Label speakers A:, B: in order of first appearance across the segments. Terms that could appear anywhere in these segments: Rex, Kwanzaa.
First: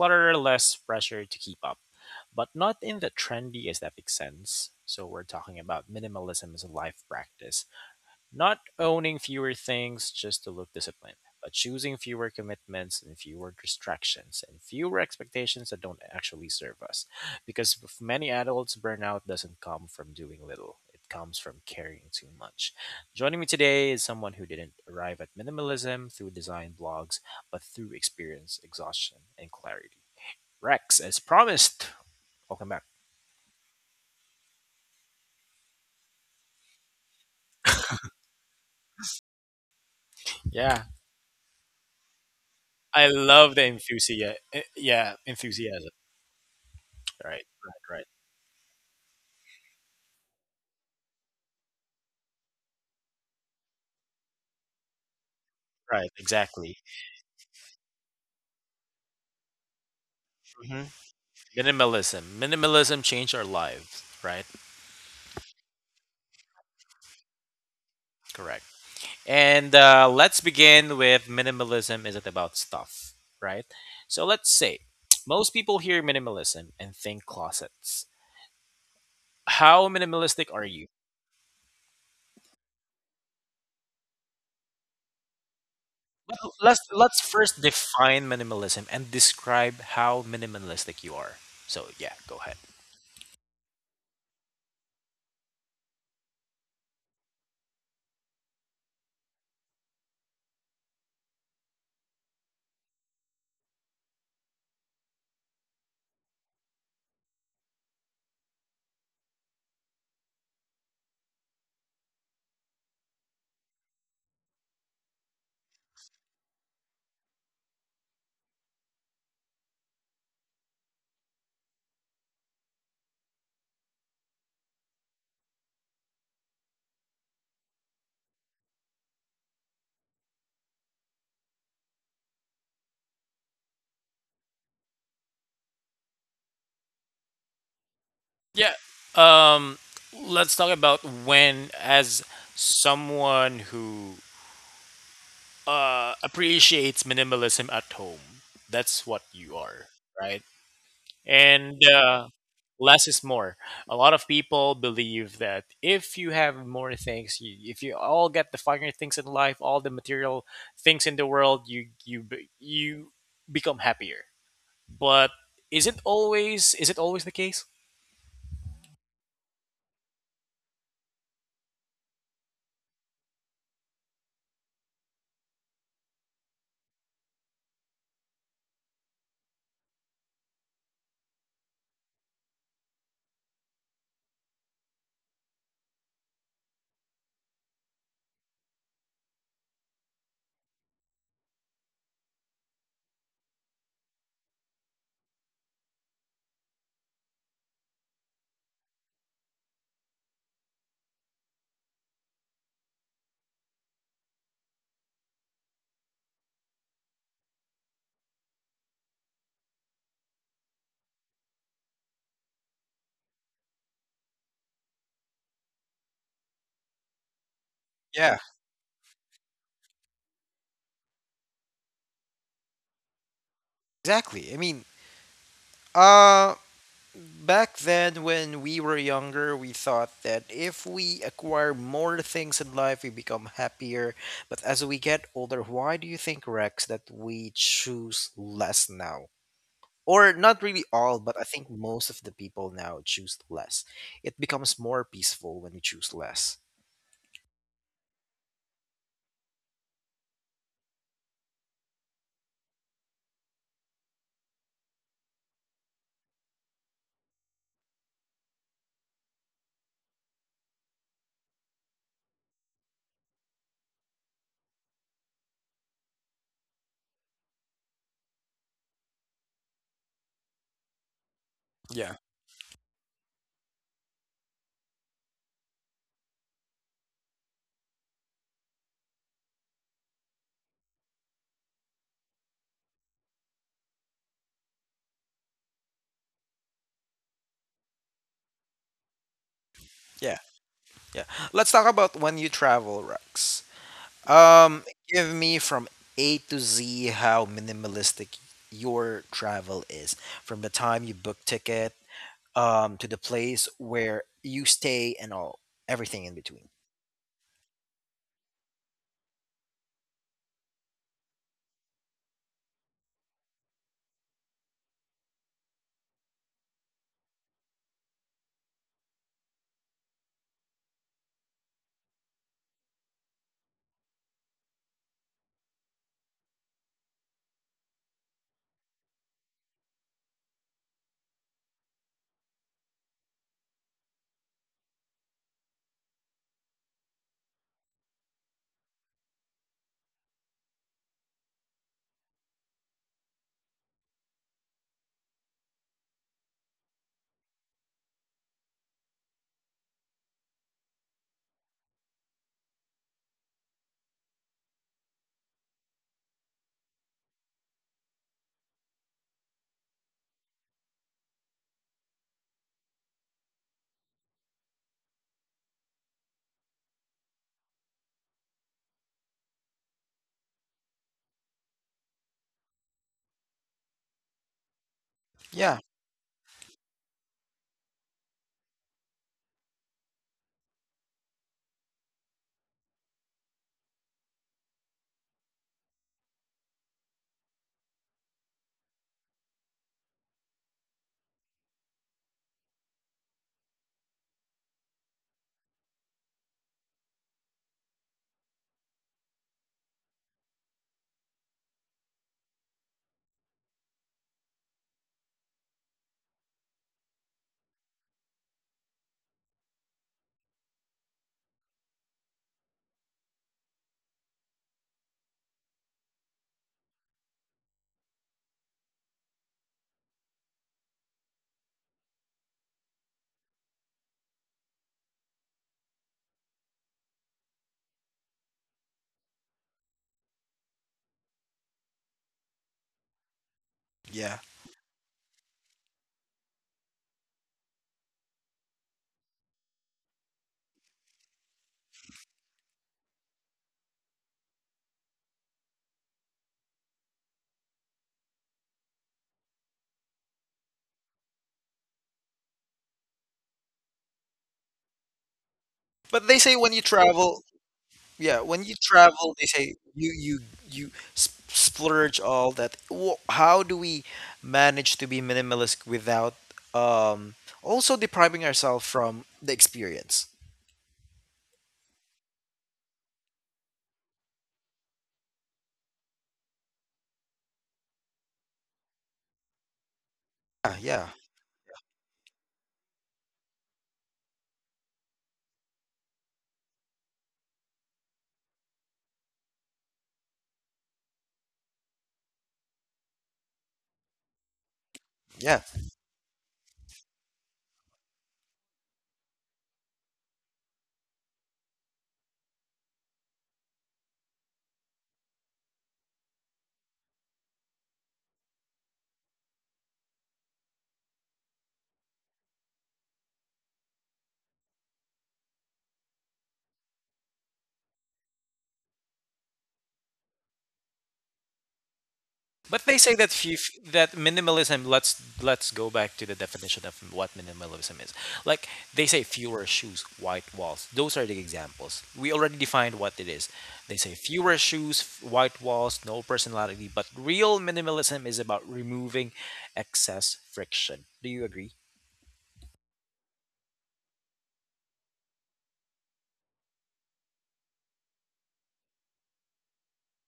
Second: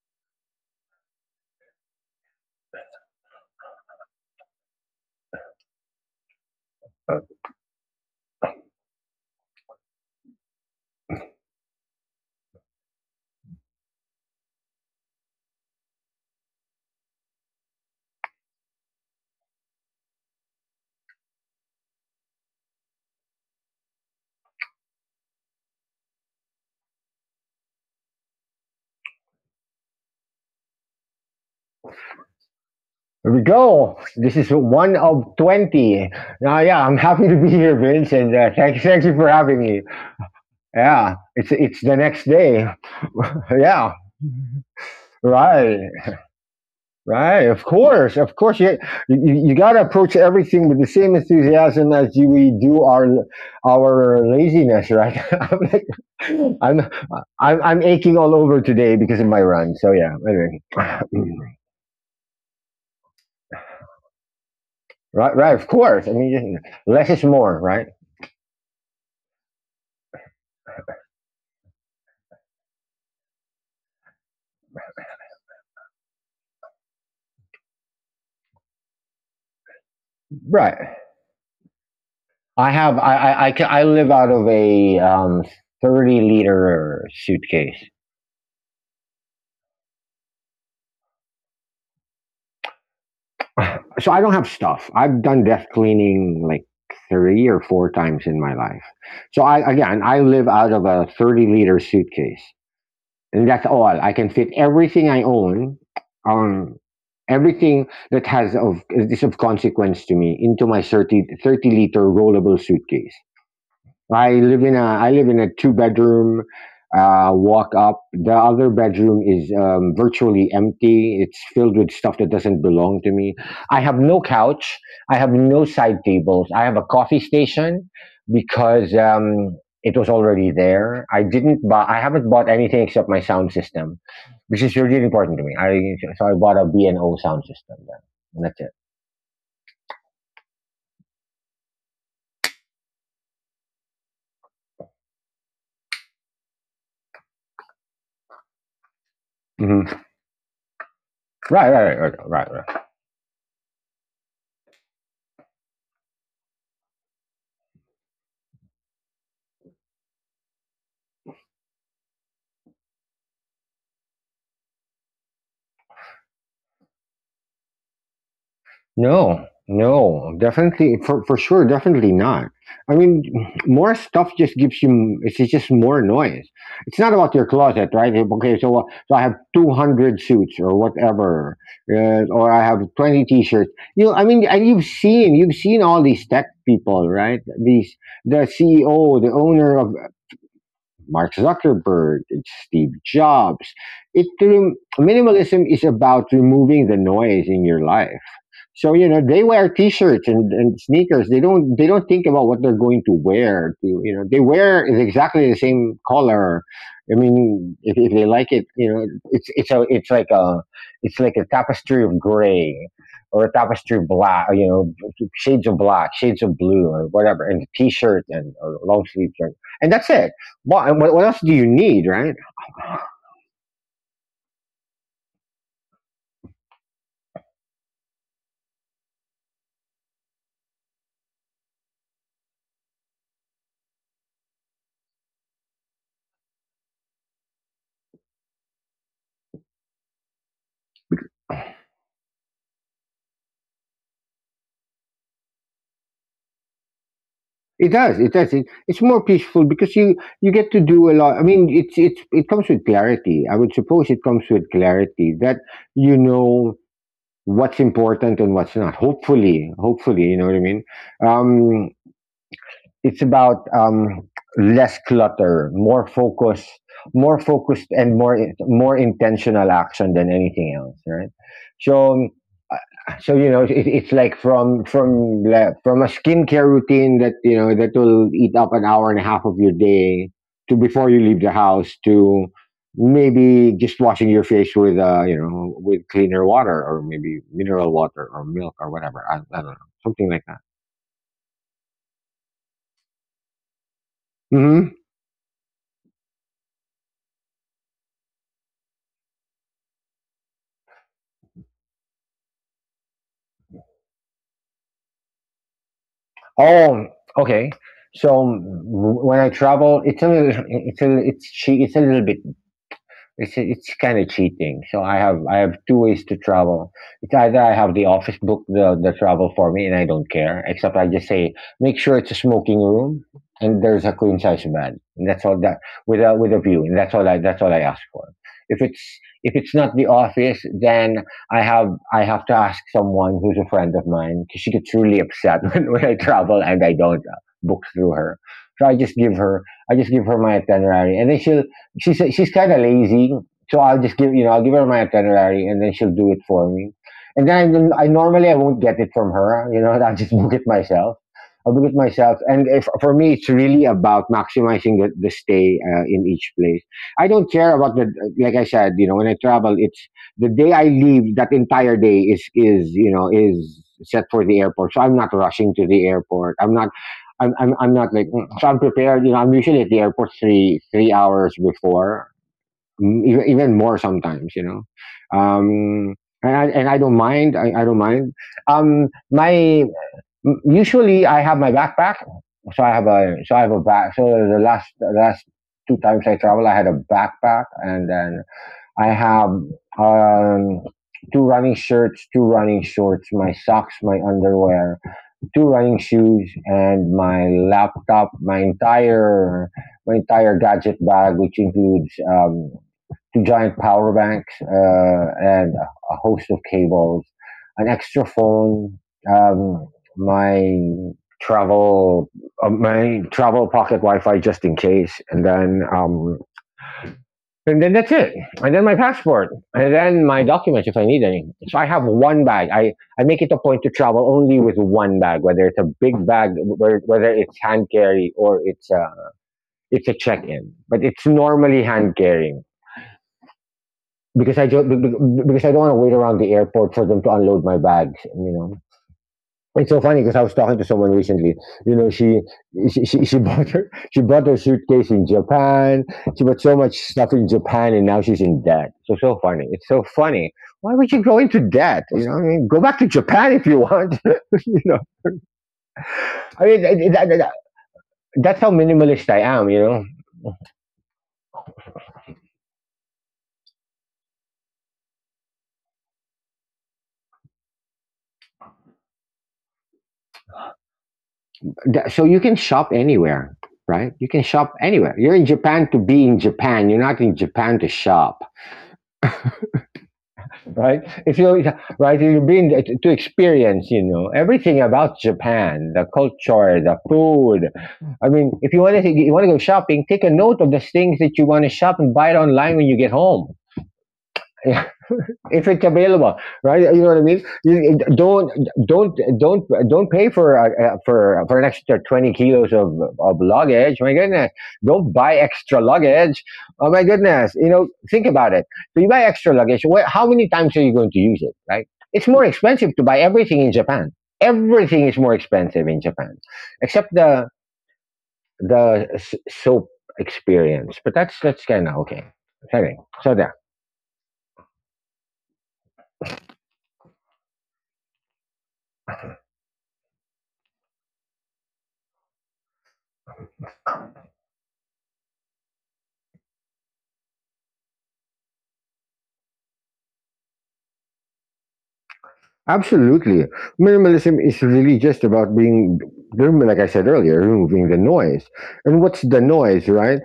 A: clutter, less pressure to keep up, but not in the trendy aesthetic sense. So we're talking about minimalism as a life practice. Not owning fewer things just to look disciplined, but choosing fewer commitments and fewer distractions and fewer expectations that don't actually serve us. Because many adults, burnout doesn't come from doing little, it comes from carrying too much. Joining me today is someone who didn't arrive at minimalism through design blogs, but through experience, exhaustion, and clarity. Rex, as promised, welcome back.
B: Here we go. This is one of 20. Now, yeah, I'm happy to be here, Vince, and thank you for having me.
A: Yeah,
B: Yeah, it's the next day.
A: I love the
B: Yeah,
A: enthusiasm. Yeah,
B: right,
A: enthusiasm.
B: right.
A: Right,
B: Of
A: right,
B: course, of course. Yeah, You got to approach everything with the same enthusiasm as you, we do our laziness, right? I'm like,
A: right, exactly.
B: I'm, I'm aching all over today because of my run. So yeah,
A: Mhm.
B: anyway.
A: Minimalism. Minimalism changed our lives, right?
B: Right, right. Of course. I mean, less is more, right?
A: Correct. And let's begin with minimalism isn't about stuff, right? So let's say most people hear minimalism and think closets. How minimalistic are you?
B: Right. I have live out of a thirty
A: Well, let's
B: liter
A: let's first
B: suitcase,
A: define minimalism and describe how minimalistic you are. So yeah, go ahead.
B: so I don't have stuff. I've done death cleaning like three or four times in my life. So I again I live out of a 30 liter suitcase, and that's all. I can fit everything I own, um, everything that has of is of consequence to me into my 30 30 liter rollable suitcase. I live in a I live in a two bedroom walk up. The other bedroom is virtually empty. It's filled with stuff that doesn't belong to me. I have no couch. I have no side tables. I have a coffee station because it was already there. I didn't buy. I haven't bought anything except my sound system, which is really important to me. I so I bought a B and O sound system. Then. And that's
A: Yeah.
B: it.
A: Um, let's talk about when, as someone who appreciates minimalism at home. That's what you are,
B: hmm
A: right?
B: Right,
A: And
B: right, right, right, right. right.
A: less is more. A lot of people believe that if you have more things, you, if you all get the finer things in life, all the material things in the world, you become happier. But is it always the case?
B: No, no, definitely for sure, definitely not. I mean, more stuff just gives you it's just more noise. It's not about your closet, right? Okay, so so I have 200 suits or whatever, or I have 20 t-shirts. You, know, I mean, and you've seen all these tech people, right? These the CEO, the owner of Mark Zuckerberg, it's Steve Jobs. Minimalism is about removing the noise in your life so you know they wear T-shirts and sneakers. They don't think about what they're going to wear. To, you know they wear is exactly the same color. I mean, if they like it, you know, it's like a it's like a tapestry of gray or a tapestry of black. You know, shades of black, shades of blue, or whatever, and a T-shirt
A: Yeah,
B: and or long sleeve shirt, and that's it. Well, and what else do you need, right?
A: exactly. I mean, uh, back then, when we were younger, we thought that if we acquire more things in life, we become happier. But as we get older, why do you think, Rex, that we choose less now? Or not really all, but I think most of the people now choose less. It becomes more peaceful when you choose less.
B: It does. It does. It, it's more peaceful because you get to do a lot. I mean, it's it comes with clarity. I would suppose it comes with clarity that you know what's important and what's not. Hopefully, hopefully, you know what I mean. Um, it's about less clutter, more focus, more focused and more intentional action than anything else, right?
A: Yeah.
B: So um, so you know it, it's like from like from a skincare routine that you know that will eat up an hour and a half of your day to before you leave the house to maybe just washing your face with you know with cleaner water or maybe mineral water or milk or whatever I don't know something
A: Yeah,
B: like that.
A: yeah. Let's talk about when you travel, Rex. Um,
B: Mm-hmm.
A: Give me from A to Z how minimalistic your travel is, from the time you book ticket, to the place where you stay and all, everything in between.
B: Oh, okay. So when I travel, it's a little, it's a, it's a little bit it's kind of cheating. So I have two ways to travel. It's either I have the office book the travel for me and I don't care, except I just say make sure it's a smoking room and there's a queen size bed. And that's all that with a view, and that's all I ask for. If it's if it's not the office, then I have I have to ask someone who's a friend of mine because she gets really upset when I travel and I don't book through her. So I just give her my itinerary, and then she's kind of lazy, so I'll just give I'll give her my itinerary and then she'll do it for me. And then I normally I won't get it from her. You know, I'll just book it myself. I'll book it myself. And if, for me, it's really about maximizing the stay in each place. I don't care about the like I said. You know, when I travel, it's the day I leave. That entire day is is set for the airport. So I'm not rushing to the airport. I'm not like so I'm prepared. You know, I'm usually at the airport three hours before, even even more sometimes. You know,
A: Yeah,
B: and I don't mind. I don't mind. My usually I have my backpack, so I have a back. So the last two times I travel, I had a backpack, and then I have um, two running shirts, two running shorts, my socks, my underwear, two running shoes, and my laptop, my entire gadget bag, which includes two giant power banks and a host of cables, an extra phone, um, my travel my travel pocket Wi-Fi just in case, and then that's it. And then my passport. And then my documents if I need any. So I have one bag. I make it a point to travel only with one bag, whether it's a big bag, whether, it's hand carry or it's a check-in. But it's normally hand carrying
A: yeah.
B: because I don't want to wait around the airport for them to unload my bags, you know. It's so funny because I was talking to someone recently. You know, she bought her she bought her suitcase in Japan. She bought so much stuff in Japan, and now she's in debt. So so funny. It's so funny. Why would you go into debt? You know, I mean, go back to Japan if you want. you know,
A: But they say
B: I
A: when
B: mean,
A: you travel, yeah,
B: that's
A: when
B: how
A: you
B: minimalist
A: travel,
B: I
A: they
B: am.
A: say
B: You know,
A: splurge all that. How do we manage to be minimalist without um also depriving ourselves from the experience?
B: So you can shop anywhere, right? You can shop anywhere. You're in Japan to be in Japan. You're not in Japan to shop.
A: Yeah,
B: Right?
A: yeah,
B: If you right, you've been to experience, you know, everything about Japan, the culture, the food. I mean, if you want to you want to go shopping, take a note of the things that you want to shop and buy it online when you get home.
A: yeah.
B: If it's available, right? You know what I mean. You, don't pay for for an extra 20 kilos of luggage. My goodness, don't buy extra luggage. Oh my goodness, you know, think about it. So you buy extra luggage. How many times are you going to use it, right? It's more expensive to buy everything in Japan. Everything is more expensive in Japan, except the soap experience. But that's kind of okay.
A: But they
B: Okay,
A: say that
B: so that.
A: fuf that minimalism, let's go back to the definition of what minimalism is. Like they say fewer shoes, white walls. Those are the examples. We already defined what it is. They say fewer shoes, white walls, no personality, but real minimalism is about removing excess friction. Do you agree?
B: Absolutely. Minimalism is really just about being, like I said earlier, removing the noise. And what's the noise, right?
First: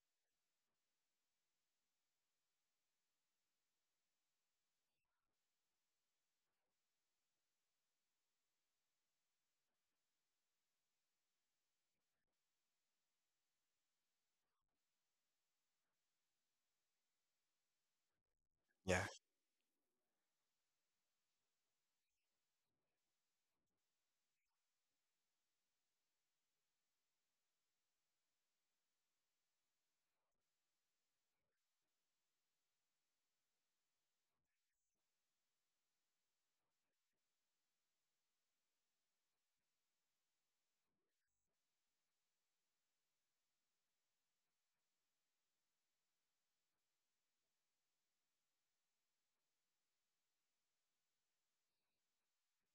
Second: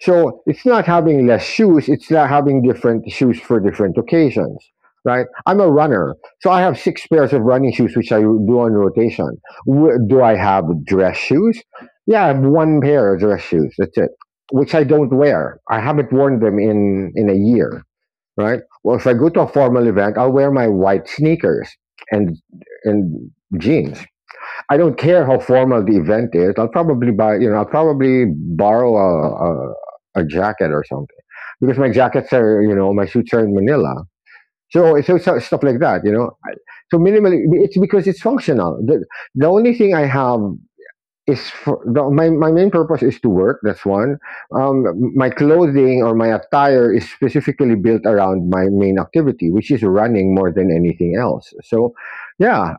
B: So it's not having less shoes, it's not having different shoes for different occasions, right? I'm a runner, so I have six pairs of running shoes, which I do on rotation. Do I have dress shoes? Yeah, I have one pair of dress shoes. That's it, which I don't wear. I haven't worn them in a year, right? Well, if
A: Yeah,
B: I go to a formal event, I'll wear my white sneakers and and jeans. I don't care how formal the event is. I'll probably buy, you know, I'll probably borrow a a jacket or something because my jackets are, you know, my suits are in Manila. So, so so stuff like that, you know. So minimally, it's because it's functional. The only thing I have is for the, my main purpose is to work. That's one. Um, my clothing or my attire is specifically built around my main activity, which is running more than anything else. So, yeah,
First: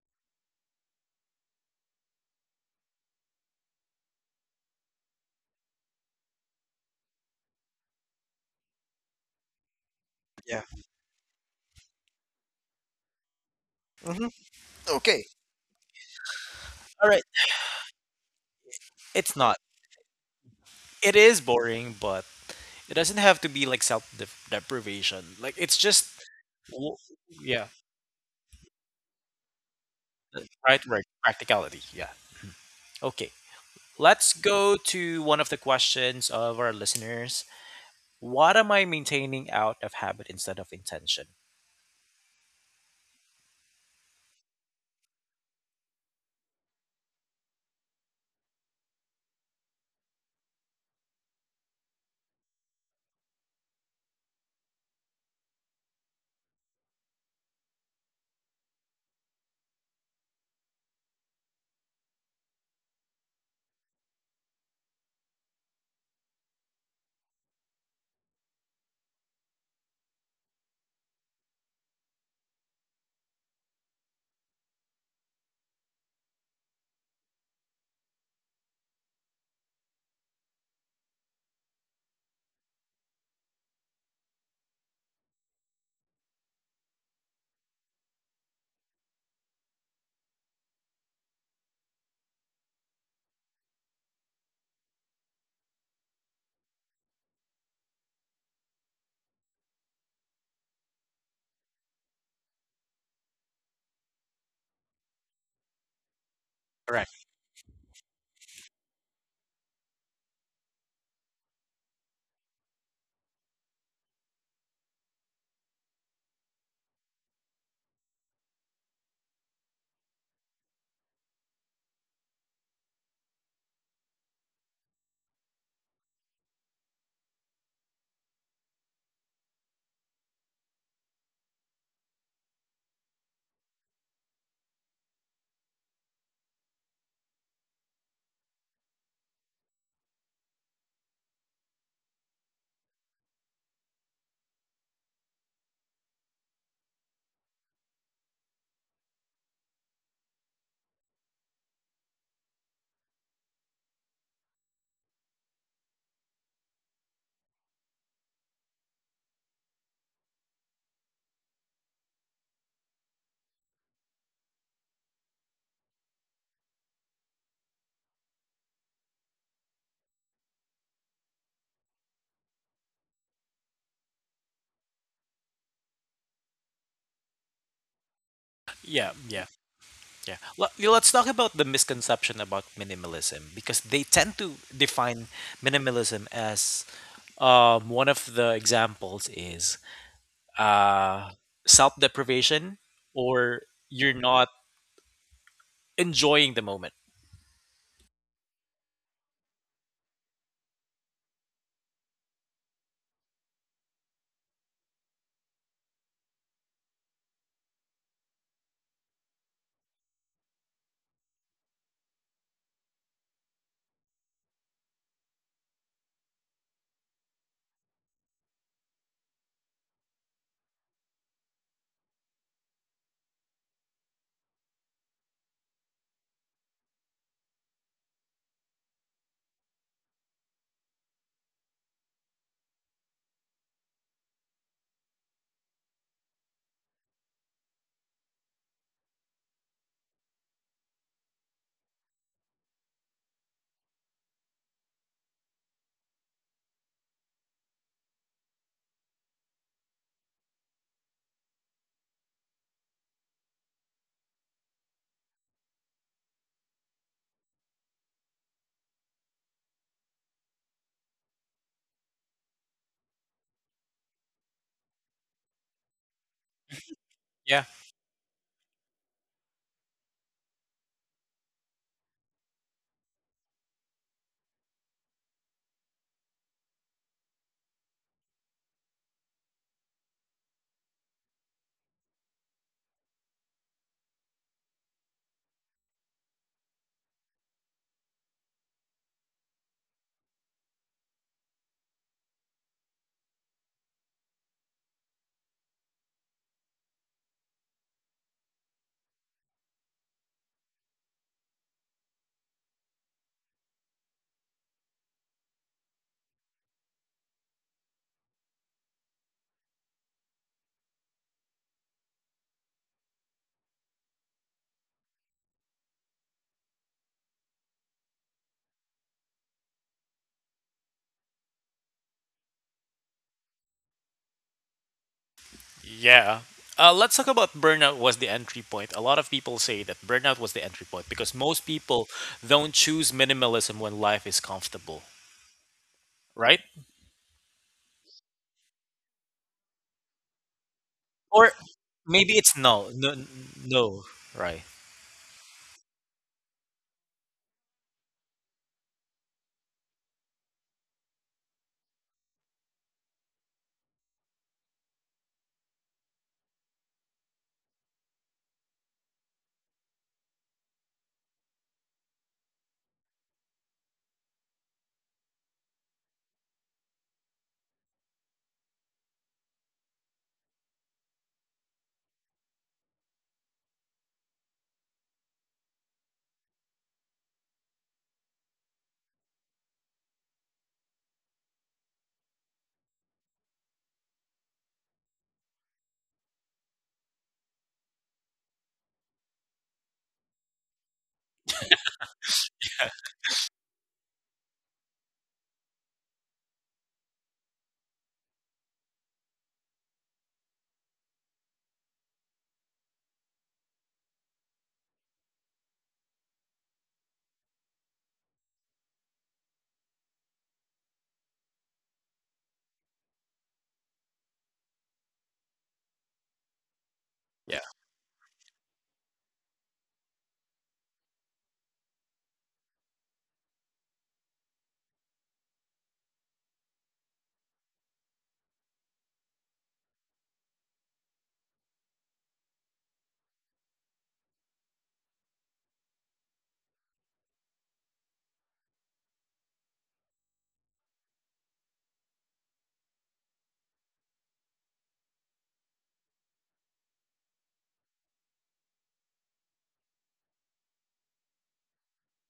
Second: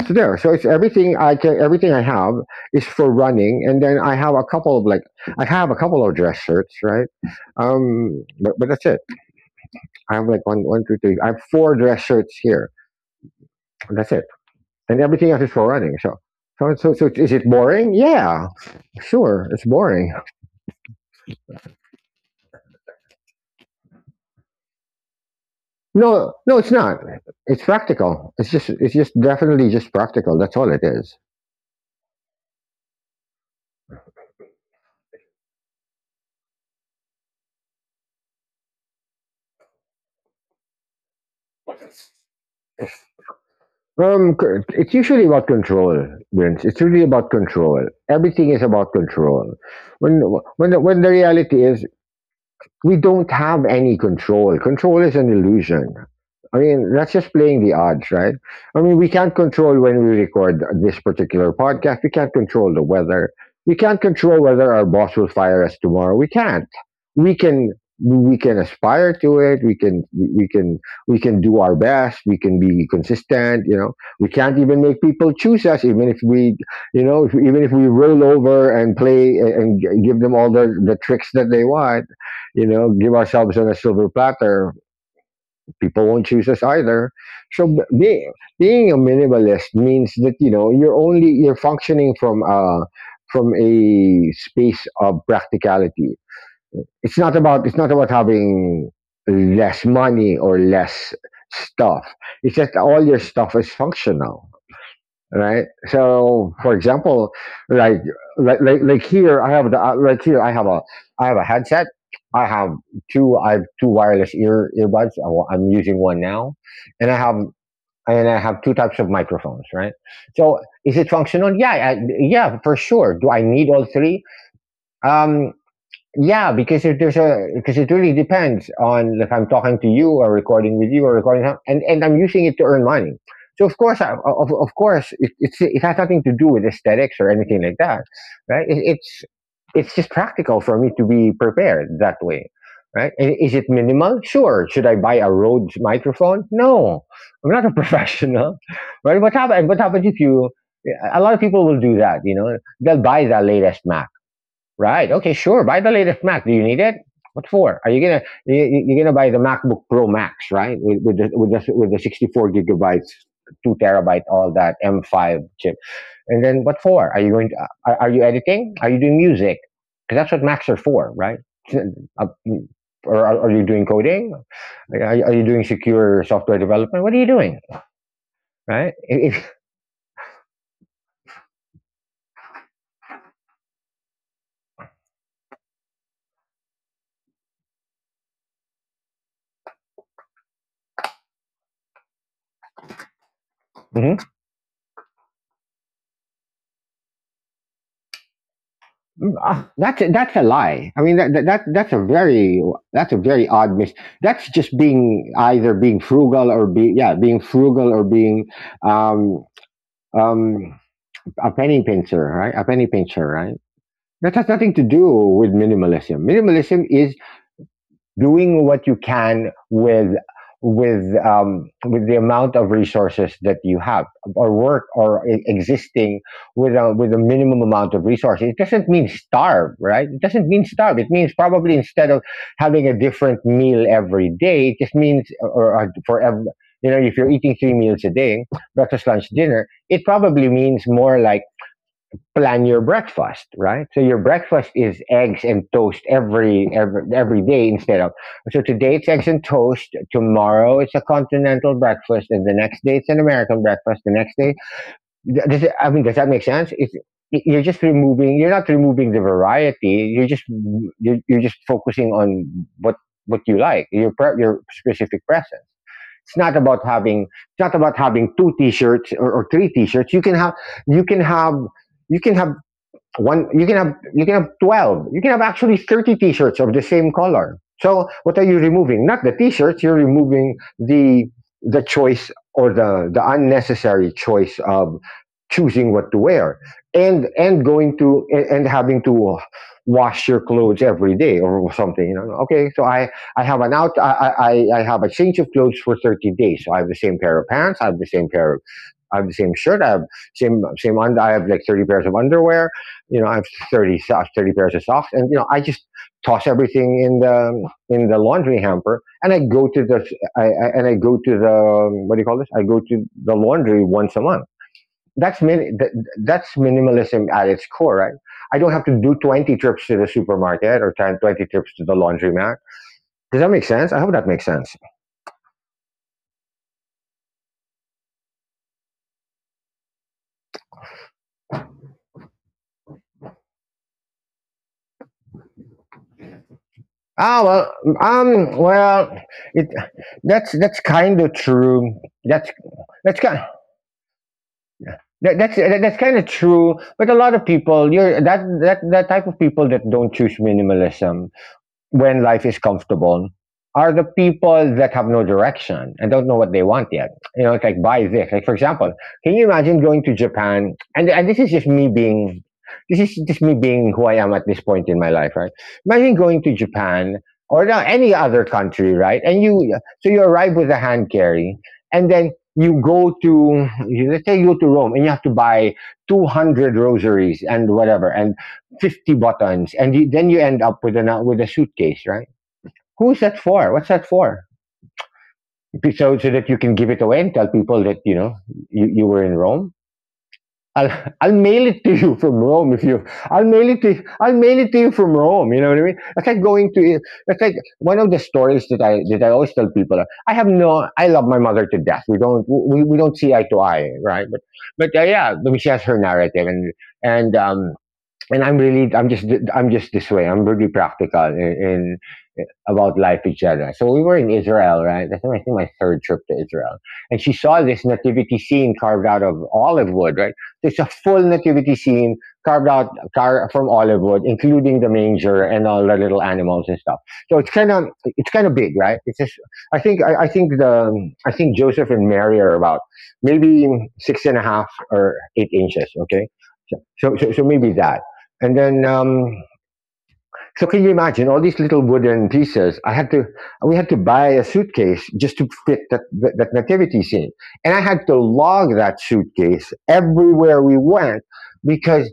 B: it's there. So it's everything I can. Everything I have is for running, and then I have a couple of like I have a couple of dress shirts, right? But that's it. I have like
A: yeah.
B: 1 1 2 3. I have four dress shirts here. That's it,
A: Hmm.
B: and
A: Okay.
B: everything else is for running. So so so
A: All
B: so
A: right.
B: is it boring? Yeah,
A: It's
B: sure,
A: not.
B: it's boring.
A: It is boring, but it doesn't have to be like self deprivation. Like it's just
B: No, no, it's
A: w-
B: not. It's
A: yeah.
B: practical. It's just definitely just practical. That's all it
A: Right, right.
B: is.
A: Practicality. Yeah. Okay. Let's go to one of the questions of our listeners. What am I maintaining out of habit instead of intention?
B: It's usually about control, Vince. It's really about control. Everything is about control. When when the reality is we don't have any control. Control is an illusion. I mean, that's just playing the odds, right? I mean, we can't control when we record this particular podcast. We can't control the weather. We can't control whether our boss will fire us tomorrow. We can't. We can we can aspire to it. We can do our best. We can be consistent. You know, we can't even make people choose us, even if we, you know, if, even if we roll over and play and give them all the tricks that they want, give ourselves on a silver platter, people won't choose us either. So being a minimalist means that you know you're only you're functioning from a space of practicality. It's not about having less money or less stuff. It's just all your stuff is functional, right? So, for example,
A: Correct.
B: like like here, I have the like here I have a headset. I have I have two wireless earbuds. I'm using one now, and I have two types of microphones, right? So, is it functional? Yeah, yeah, for sure. Do I need all three? Um, yeah, because it really depends on if I'm talking to you or recording with you or recording and I'm using it to earn money. So of course, I, of course, it, it's it has nothing to do with aesthetics or anything like that, right? It's just practical for me to be prepared that way, right? And is it minimal? Sure. Should I buy a Rhodes microphone? No, I'm not a professional, right? What happened? What happens if you? A lot of people will do that. They'll buy the latest Mac. Right. Okay. Sure. Buy the latest Mac. Do you need it? What for? Are you gonna you, you- are gonna buy the MacBook Pro Max, right? With the 64 gigabytes, 2 terabyte, all that M5 chip. And then what for? Are you editing? Are you doing music? Because that's what Macs are for, right? Uh, Or are you doing coding? Are you doing secure software development? What are you doing, right?
A: Yeah, yeah, yeah. Let's talk about the misconception about minimalism because they tend to define minimalism as one of the examples is uh, self deprivation or you're
B: If,
A: not enjoying the moment.
B: Mm, ah, that's a lie. I mean that's a very odd mis. That's just being either being frugal or be yeah being frugal or being um um a penny pincher, right. That has nothing to do with minimalism. Minimalism is doing what you can with the amount of resources that you have or work or existing with a minimum amount of resources. It doesn't mean starve, right? It doesn't mean starve. It means probably, instead of having a different meal every day, it just means, or for every you know if you're eating three meals a day, breakfast, lunch, dinner, it probably means more like, plan your breakfast, right? So your breakfast is eggs and toast every day instead of, so today it's eggs and toast, tomorrow it's a continental breakfast, and the next day it's an American breakfast. The next day, I mean, does that make sense? You're just removing. You're not removing the variety. You're just focusing on what what you like. Your specific preference. It's not about having it's
A: Yeah,
B: not about having two T-shirts, or three T-shirts. You can have you can have you can have one. You can have 12. You can have actually 30 t-shirts of the same color. So what are you removing? Not the t-shirts. You're removing the choice, or the unnecessary choice of choosing what to wear, and having to wash your clothes every day or something. Okay, so I have an out I have a change of clothes for 30 days. So I have the same pair of pants. I have the same shirt. I have like 30 pairs of underwear. You know, I have 30 pairs of socks, and I just toss everything in the laundry hamper, and I go to the, what do you call this? I go to the laundry once a month. That's that's minimalism at its core, right? I don't have to do 20 trips to the supermarket or 20 trips to the laundromat. Does that make sense? I hope that makes sense.
A: yeah. Let's talk about burnout was the entry point. A lot of people say that burnout was the entry point because most people don't choose minimalism when life is comfortable, right?
B: Ah, well, well, it that's kind
A: Or
B: of true.
A: maybe it's
B: That's
A: no, no,
B: that's kind
A: no, right?
B: that, that's kind of true. But a lot of people, you're that that that type of people that don't choose minimalism when life is comfortable are the people that have no direction and don't know what they want yet. You know, it's like, buy this. Like, for example, can you imagine going to Japan? And this is just me being who I am at this point in my life, right? Imagine going to Japan or now any other country, right? And you so you arrive with a hand carry, and then you go to let's say you go to Rome, and you have to buy 200 rosaries and whatever, and 50 buttons, and then you end up with a suitcase, right? Who's that for? What's that for? So that you can give it away and tell people that, you were in Rome. I'll, I'll mail it to you from Rome. If you I'll mail it to I'll mail it to you from Rome. You know what I mean? It's like one of the stories that I always tell people. I have no I love my mother to death. We don't see eye to eye, right? But yeah, I mean, she has her narrative and um, and I'm just this way. I'm really practical, and about life, etc. So we were in Israel, right? That's, I think, my third trip to Israel, and she
A: Yeah,
B: saw this nativity scene carved out of olive wood, right? So it's a full nativity scene carved out, from olive wood, including the manger and all the little animals and stuff. So it's kind of big, right? It's just I think the I think Joseph and Mary are about maybe 6.5 or 8 inches, okay? So maybe that, and then. So can you imagine all these little wooden pieces? We had to buy a suitcase just to fit that nativity scene. And I had to log that suitcase everywhere we went, because,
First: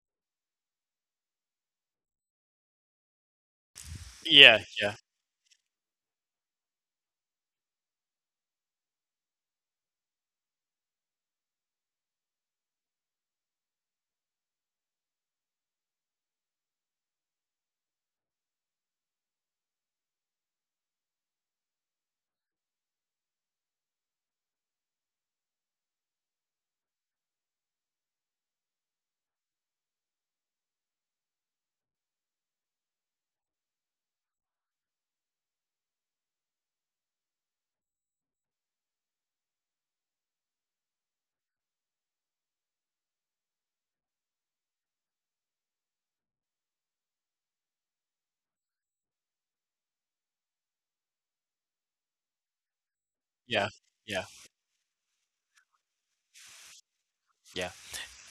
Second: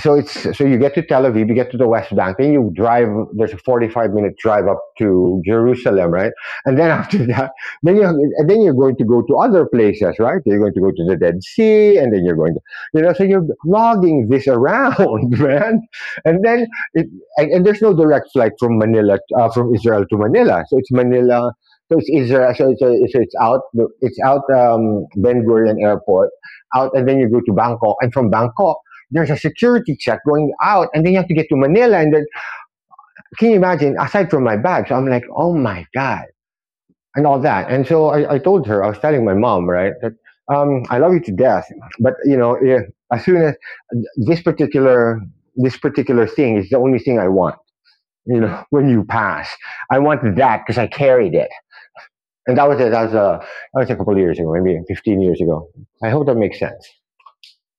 B: so you get to Tel Aviv, you get to the West Bank, then you drive, there's a 45-minute
A: yeah,
B: drive up
A: yeah,
B: to Jerusalem, right? And then after that, then you're going to go to other places, right? You're going to go to the Dead Sea, and then you're going to, you know, so you're logging this around, man. And then it, and there's no direct flight from Israel to Manila. So it's Manila. So it's Israel. So it's out. It's out, Ben Gurion Airport, out, and then you go to Bangkok, and from Bangkok. There's a security check going out, and then you have to get to Manila. And then, can you imagine? Aside from my bags, so I'm like, oh my god, and all that. And so I was telling my mom, right, that I love you to death, but as soon as, this particular this particular thing is the only thing I want, when you pass. I wanted that because I carried it. And that was, a, that, was
A: yeah,
B: a, that
A: yeah,
B: was a couple of years ago, maybe 15 years ago. I hope that makes sense.
A: yeah.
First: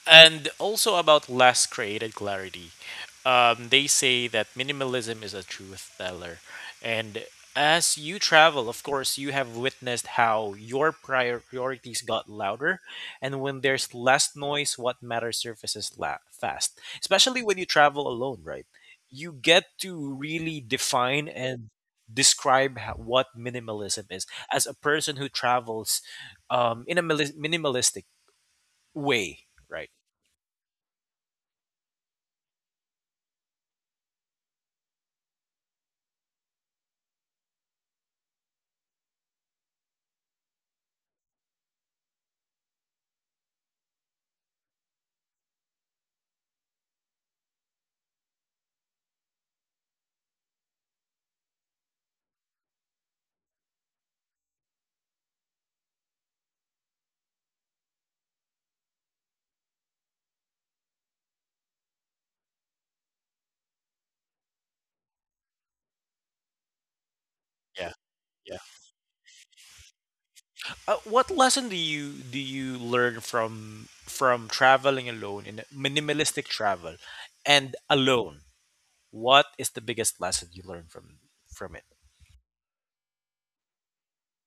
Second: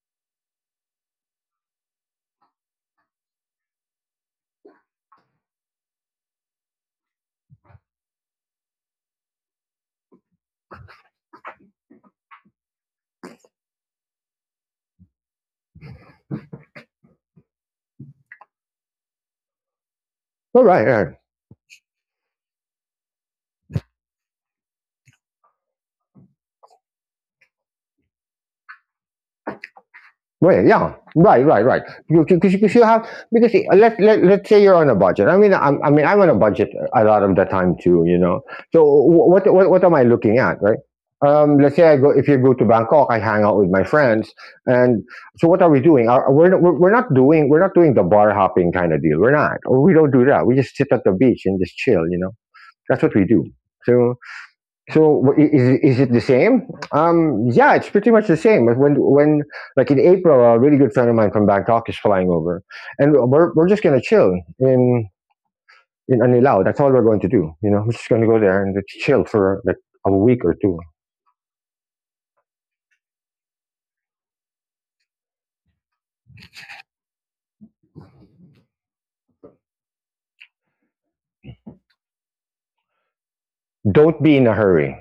A: And also about less created clarity. They say that minimalism is a truth teller. And as you travel, of course, you have witnessed how your prior priorities got louder. And when there's less noise, what matters fast, especially when you travel alone, right? You get to really define
B: All right. All
A: and
B: right.
A: describe what minimalism is as a person who travels in a minimalistic way, right?
B: Well, yeah, right, right, right. You because you, 'cause you have because Let's say you're on a budget. I mean, I'm on a budget a lot of the time too. You know, so what am I looking at, right? Let's say I go if you go to Bangkok, I hang out with my friends, and so what are we doing? Are, we're not doing the bar hopping kind of deal. We're not. We don't do that. We just sit at the beach and just chill. You know, that's what we do. So. So is it the same? Um, yeah, it's pretty much the same. When like in April, a really good friend of mine from Bangkok is flying over, and we're just gonna chill in in Anilao. That's all we're going to do. You know, we're just gonna go there and just
A: Yeah.
B: chill for like a week or two.
A: What lesson do you learn from traveling alone in minimalistic travel and alone? What is the biggest lesson you learn from it?
B: Don't be in a hurry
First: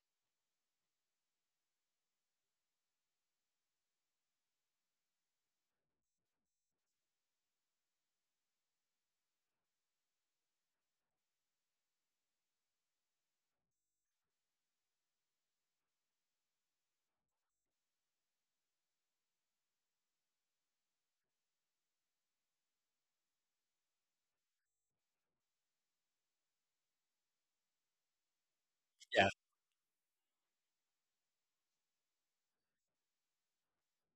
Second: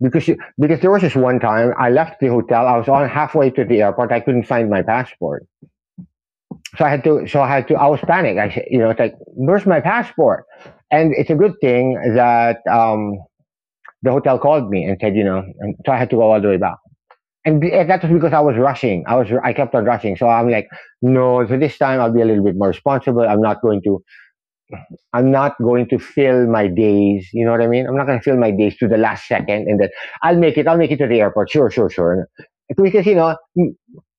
B: because there was this one time I left the hotel. I was on halfway to the airport. I couldn't find my passport, so I had to so I had to. I was panicked. I said, you know, it's like where's my passport? And it's a good thing that. The hotel called me and said, you know, and so I had to go all the way back. And that was because I was rushing. I kept on rushing. So I'm like, no. So this time I'll be a little bit more responsible. I'm not going to fill my days. You know what I mean? I'm not going to fill my days to the last
A: Yeah.
B: second and then I'll make it to the airport. Sure, sure, sure. Because you know,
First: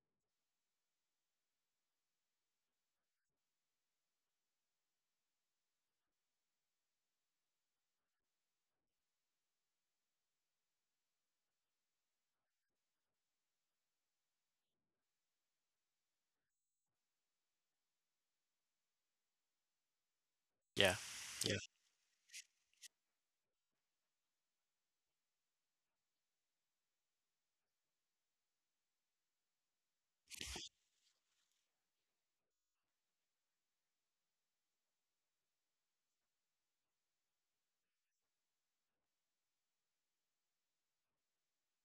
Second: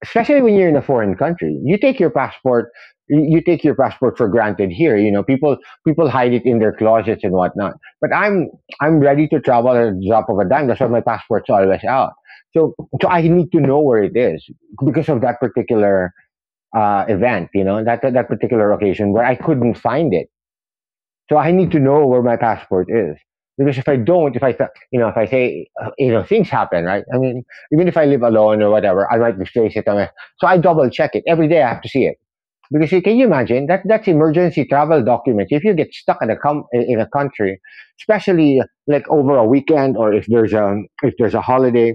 B: especially when you're in a foreign country, you take your passport. You take your passport for granted here. You know, people hide it in their closets and whatnot. But I'm ready to travel at the drop of a dime. That's why my passport's always out. So so I need to know where it is because of that particular event. You know, that particular occasion where I couldn't find it
A: Yeah.
B: so I
A: Yeah.
B: need to know where my passport is. Because if I don't, if I, th- you know, if I say, you know, things happen, right? I mean, even if I live alone or whatever, I might misplace it. So I double check it. Every day I have to see it. Because can you imagine that that's emergency travel documents. If you get stuck in a in a country, especially like over a weekend or if there's a holiday,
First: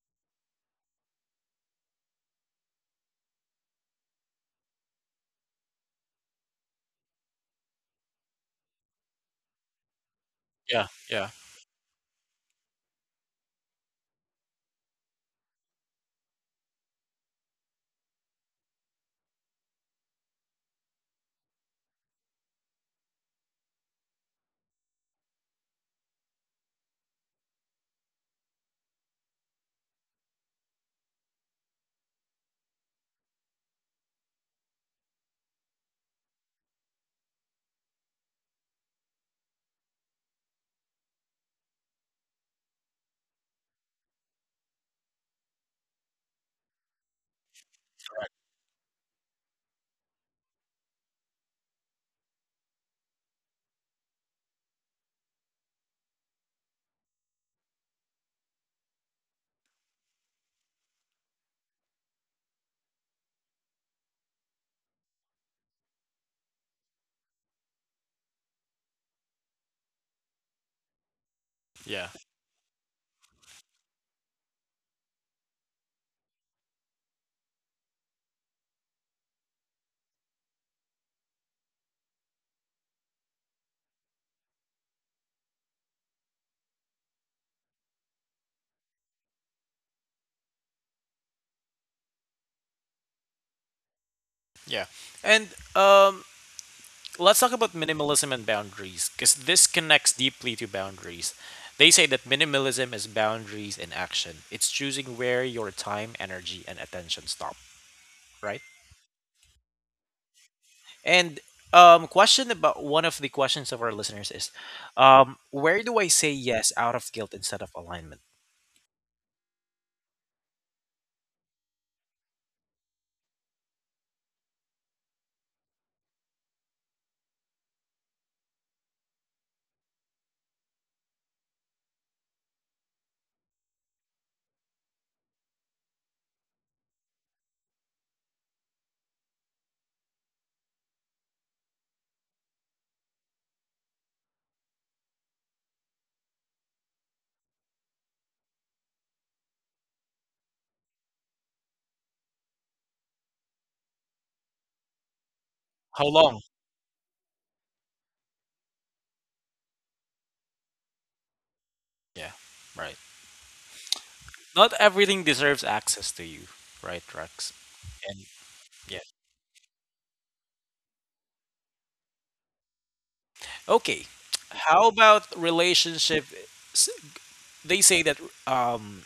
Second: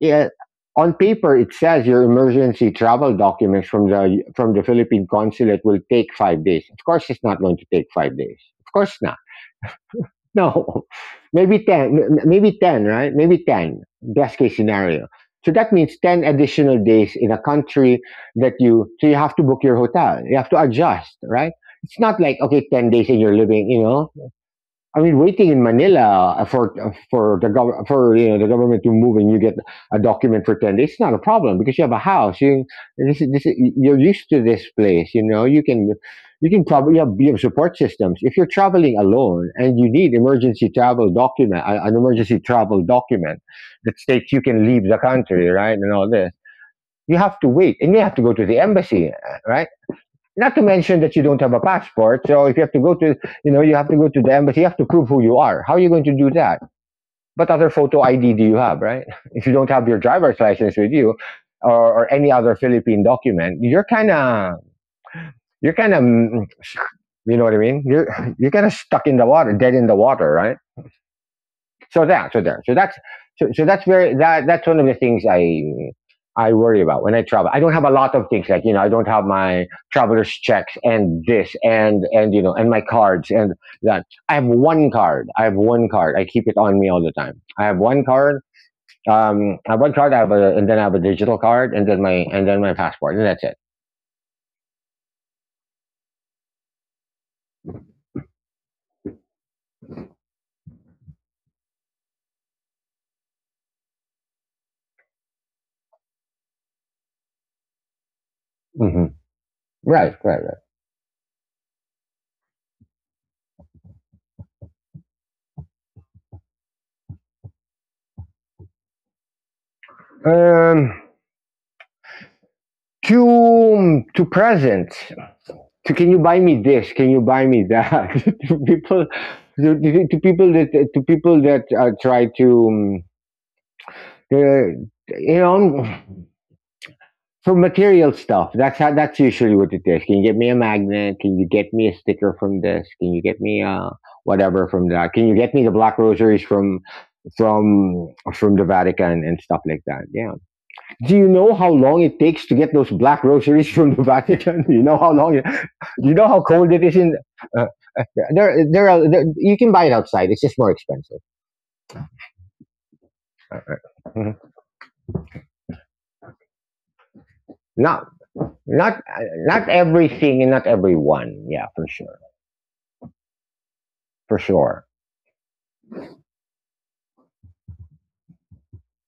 B: yeah, on paper it says your emergency travel documents from the Philippine consulate will take five days. Of course, it's not going to take five days. Of course not. No,
A: Yeah. Yeah.
B: maybe 10, maybe 10, right? Maybe 10, best case scenario. So that means 10 additional days in a country so you have to book your hotel. You have to adjust, right? It's not like, okay, 10 days and you're living, you know, I mean, waiting in Manila for the for you know the government to move and you get a document for 10 days, it's not a problem because you have a house. You this is, you're used to this place. You know you can probably have, you have support systems. If you're traveling alone and you need emergency travel document, an emergency travel document that states you can leave the country, right, and all this, you have to wait and you have to go
A: Correct.
B: to the embassy, right? Not to mention that you don't have a passport. So if you have to go to, you know, you have to go to the embassy, you have to prove who you are. How are you going to do that? What other photo ID do you have, right? If you don't have your driver's license with you or any other Philippine document, you're kind of, mm, you know what I mean? You're kind of stuck in the water, dead in the water, right?
A: Yeah.
B: So that's so that's very that's one of the things I worry about when I travel. I don't have a lot of things like you know I don't have my traveler's checks and this and you know and my cards and that. I have one card. I have one card. I keep it on me all the time. I have one card. I have one card. I have a digital card and then my passport and that's it.
A: Yeah. And let's talk about minimalism and boundaries because this connects deeply to boundaries. They say that minimalism is boundaries in action. It's choosing where your time, energy, and attention stop, right?
B: Hmm. Right, right, right.
A: And question about one of the questions of our listeners is, where do I say yes out of guilt instead of alignment?
B: Um, to to presents. To can you buy me this? Can you buy me that? To people, people that to people that try to, you know, for material stuff. That's how. That's usually what it is. Can you get me a magnet? Can you get me a sticker from this? Can you get me whatever from that? Can you get me the black rosaries from from from the Vatican and stuff like that? Yeah. Do you know how long it takes to get those black rosaries from the Vatican? Do you know how long?
A: How
B: Do you know how
A: long?
B: cold it is in? Uh, uh, there, there are. There, you can buy it outside. It's just more expensive.
A: Yeah, right.
B: Mhm.
A: Not everything deserves access to you, right, Rex?
B: Not,
A: And
B: not,
A: yeah,
B: not everything and not everyone. Yeah, for sure,
A: okay.
B: for sure.
A: How about relationship? s- They say that um,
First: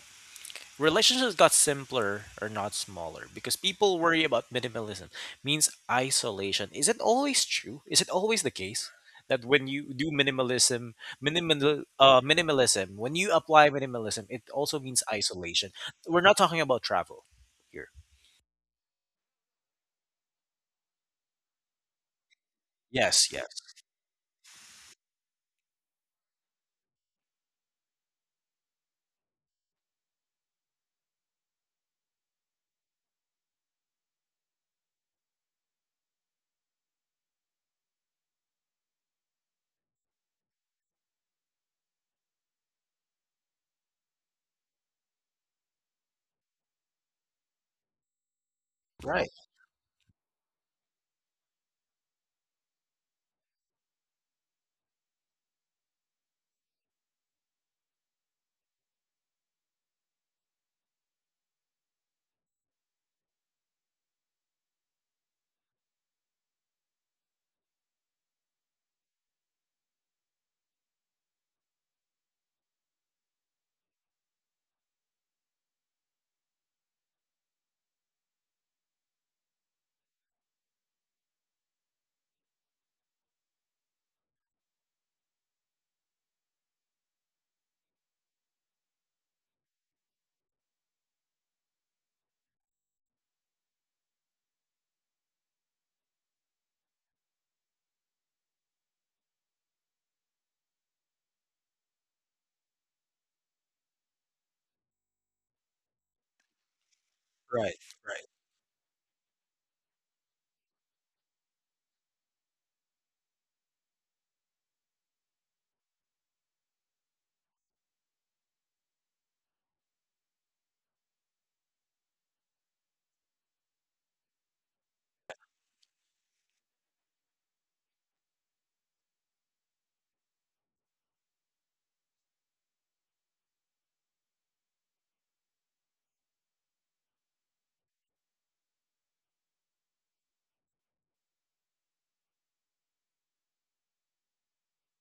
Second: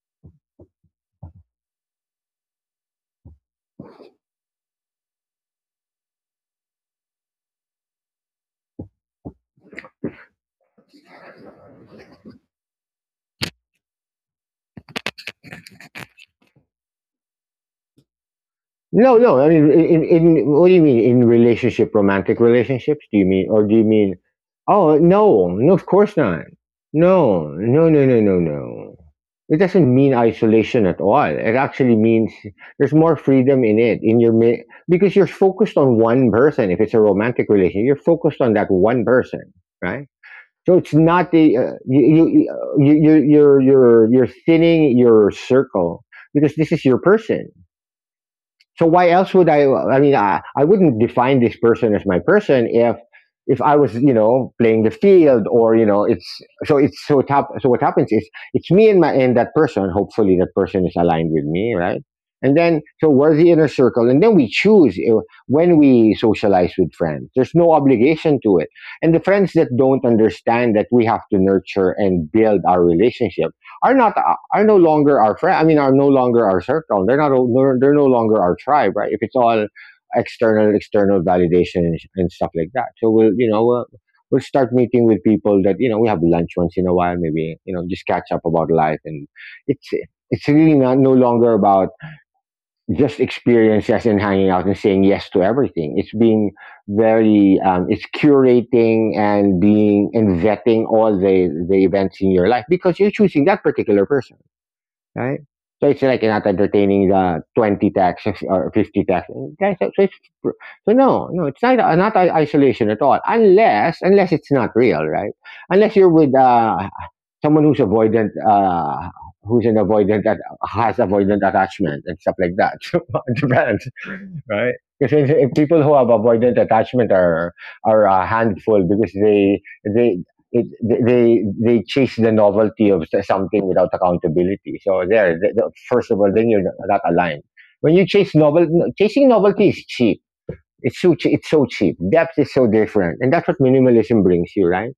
A: relationships got simpler or not smaller because people worry about minimalism means isolation. Is it always true? Is it always the case that when you do minimalism, minimalism, when you apply minimalism, it also means isolation. We're not talking about travel here.
B: No, no. I mean, in what do you mean in relationship, romantic relationships? Do you
A: Yes, yes.
B: mean, or do you mean? Oh no, no, of course not. No, no, no, no, no, no. It doesn't mean isolation at all. It actually means there's more freedom in it in because you're focused on one person. If it's a romantic relationship, you're focused on that one person, right? So it's not the you you you're you're thinning your circle because this is your person so why
A: Right,
B: else would I? I mean, I wouldn't define this person as my person if I was you know playing the field or you know it's so top. So what happens is it's me and my and that person. Hopefully, that person is aligned with me, right? And then so we're the inner circle, and then we choose when we socialize with friends. There's no obligation to it, and the friends that don't understand that we have to nurture and build our relationship are not are no longer our friend. I mean, are no longer our circle. They're not. They're no longer our tribe, right? If it's all external, external validation and stuff like that. So we'll, you know, we'll start meeting with people that you know we have lunch once in a while, maybe you know, just catch up about life, and it's it's really not no longer about just experiences and hanging out and saying yes to everything. It's being very, it's curating and being and vetting all the events in your life because you're choosing that particular person right? So it's like you're not entertaining the
A: right,
B: 20
A: right.
B: tax or 50 tax. Guys, so no, no, it's not, not isolation at all. Unless it's not real, right? Unless you're with someone who's avoidant, who's an avoidant that has avoidant attachment and stuff like that. It depends, right? Because if people who have avoidant attachment are a handful because they they. They chase the novelty of something without accountability. First of all, then you're not aligned. When you chase novel, no, Chasing novelty is cheap. It's so cheap. Depth is so different, and that's what minimalism brings you, right?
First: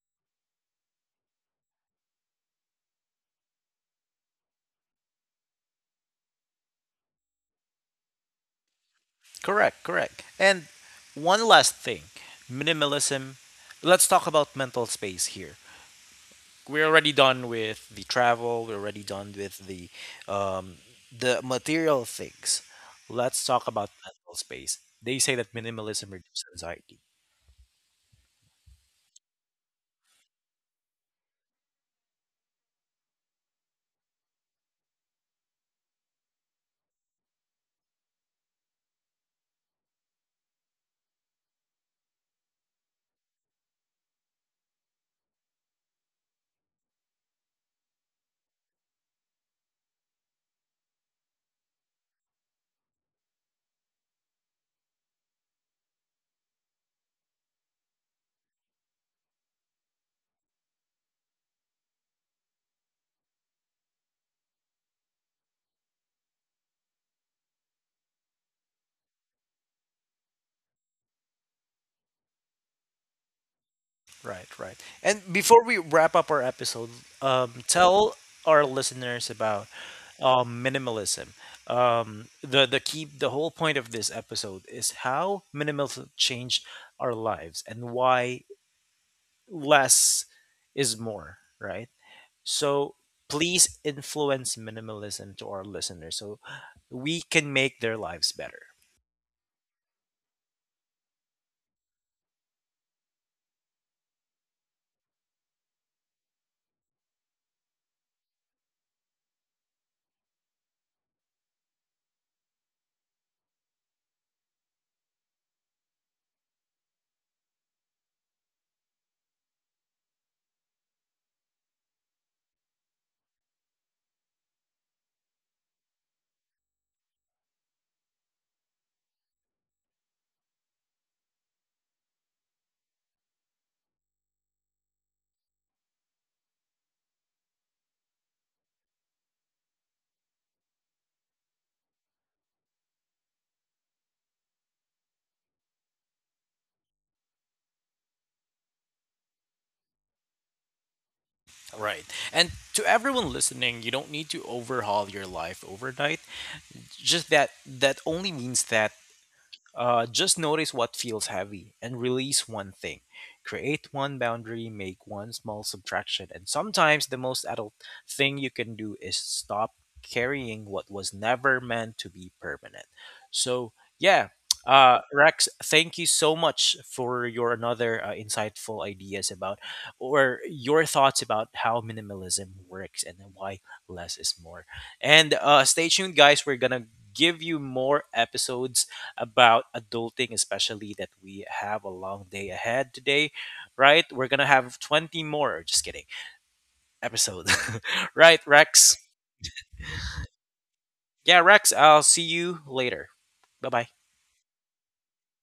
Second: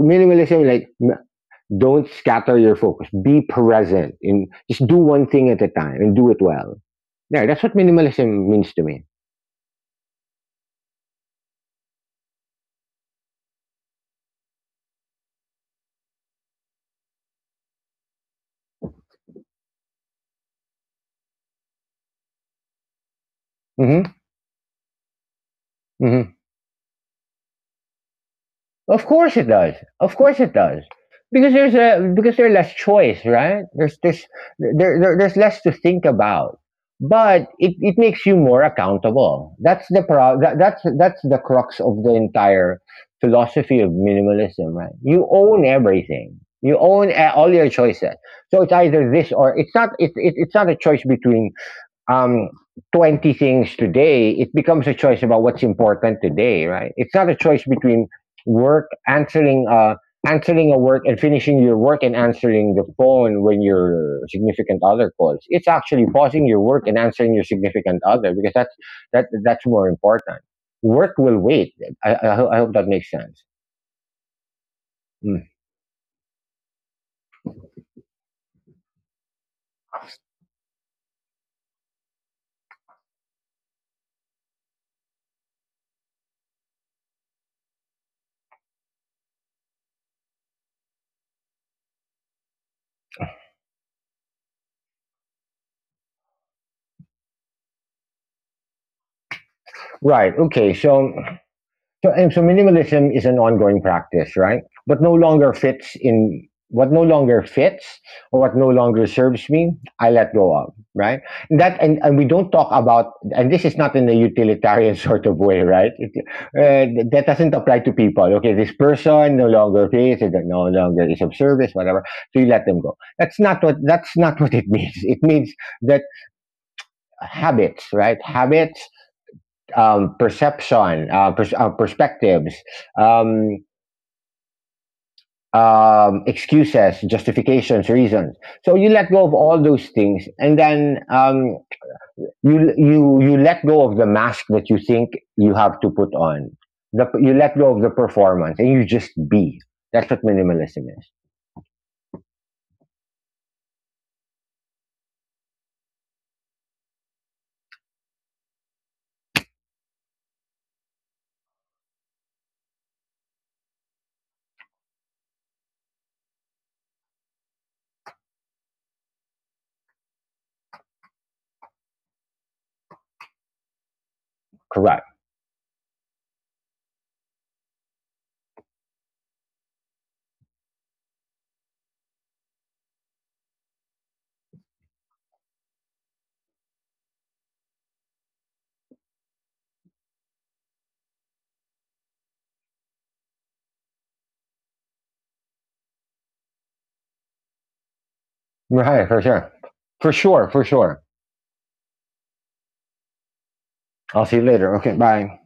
B: Minimalism, like don't scatter your focus. Be present. In Just do one thing at a time and do it well. Yeah, that's what minimalism means to me.
A: Correct, correct. And one last thing, minimalism. Let's talk about mental space here. We're already done with the travel. We're already done with um, the material things. Let's talk about
B: Mm-hmm.
A: mental space. They say that minimalism
B: Mm-hmm.
A: reduces anxiety.
B: Of course it does. Of course it does. Because there's less choice, right? There's there, there There's less to think about. It makes you more accountable. That's the crux of the entire philosophy of minimalism, right? You own everything. You own all your choices. So it's either this or it's not. It's not a choice between um, 20 things today, it becomes a choice about what's important today, right? It's not a choice between work, answering a work and finishing your work and answering the phone when your significant other calls. It's actually pausing your work and answering your significant other because that's more important. Work will wait. I hope that makes sense.
A: Right, right. And
B: Mm.
A: before we wrap up our episode, tell our listeners about minimalism, the key, the whole point of this episode is how minimalism changed our lives and why less is more, right? So please influence minimalism to our listeners so we can make their lives better.
B: Right. Okay. So minimalism is an ongoing practice, right? What no longer fits or what no longer serves me, I let go of, right? And we don't talk about, and this is not in a utilitarian sort of way, right? That doesn't apply to people. Okay, this person no longer fits, it no longer is of service, whatever. So you let them go. That's not what it means. It means that habits, right? Habits perspectives, um, excuses, justifications, reasons. So you let go of all those things, and then you let go of the mask that you think you have to put on. You let go of the performance, and you just be. That's what minimalism is.
A: Right. And to everyone listening, you don't need to overhaul your life overnight. Just that that only means that, just notice what feels heavy and release one thing. Create one boundary, make one small subtraction, and sometimes the most adult thing you can do is stop carrying what was never meant to be permanent. So, yeah,
B: Correct.
A: Rex, thank you so much for your another insightful ideas about or your thoughts about how minimalism works and why less is more. And stay tuned, guys. We're gonna give you more episodes about adulting, especially that we have a long day ahead today, right? We're gonna have 20 more, just kidding, episode. Right, Rex?
B: Right. For sure. For sure. For sure.
A: Yeah, Rex, I'll see you later. Bye bye.
B: I'll see you later. Okay. Bye.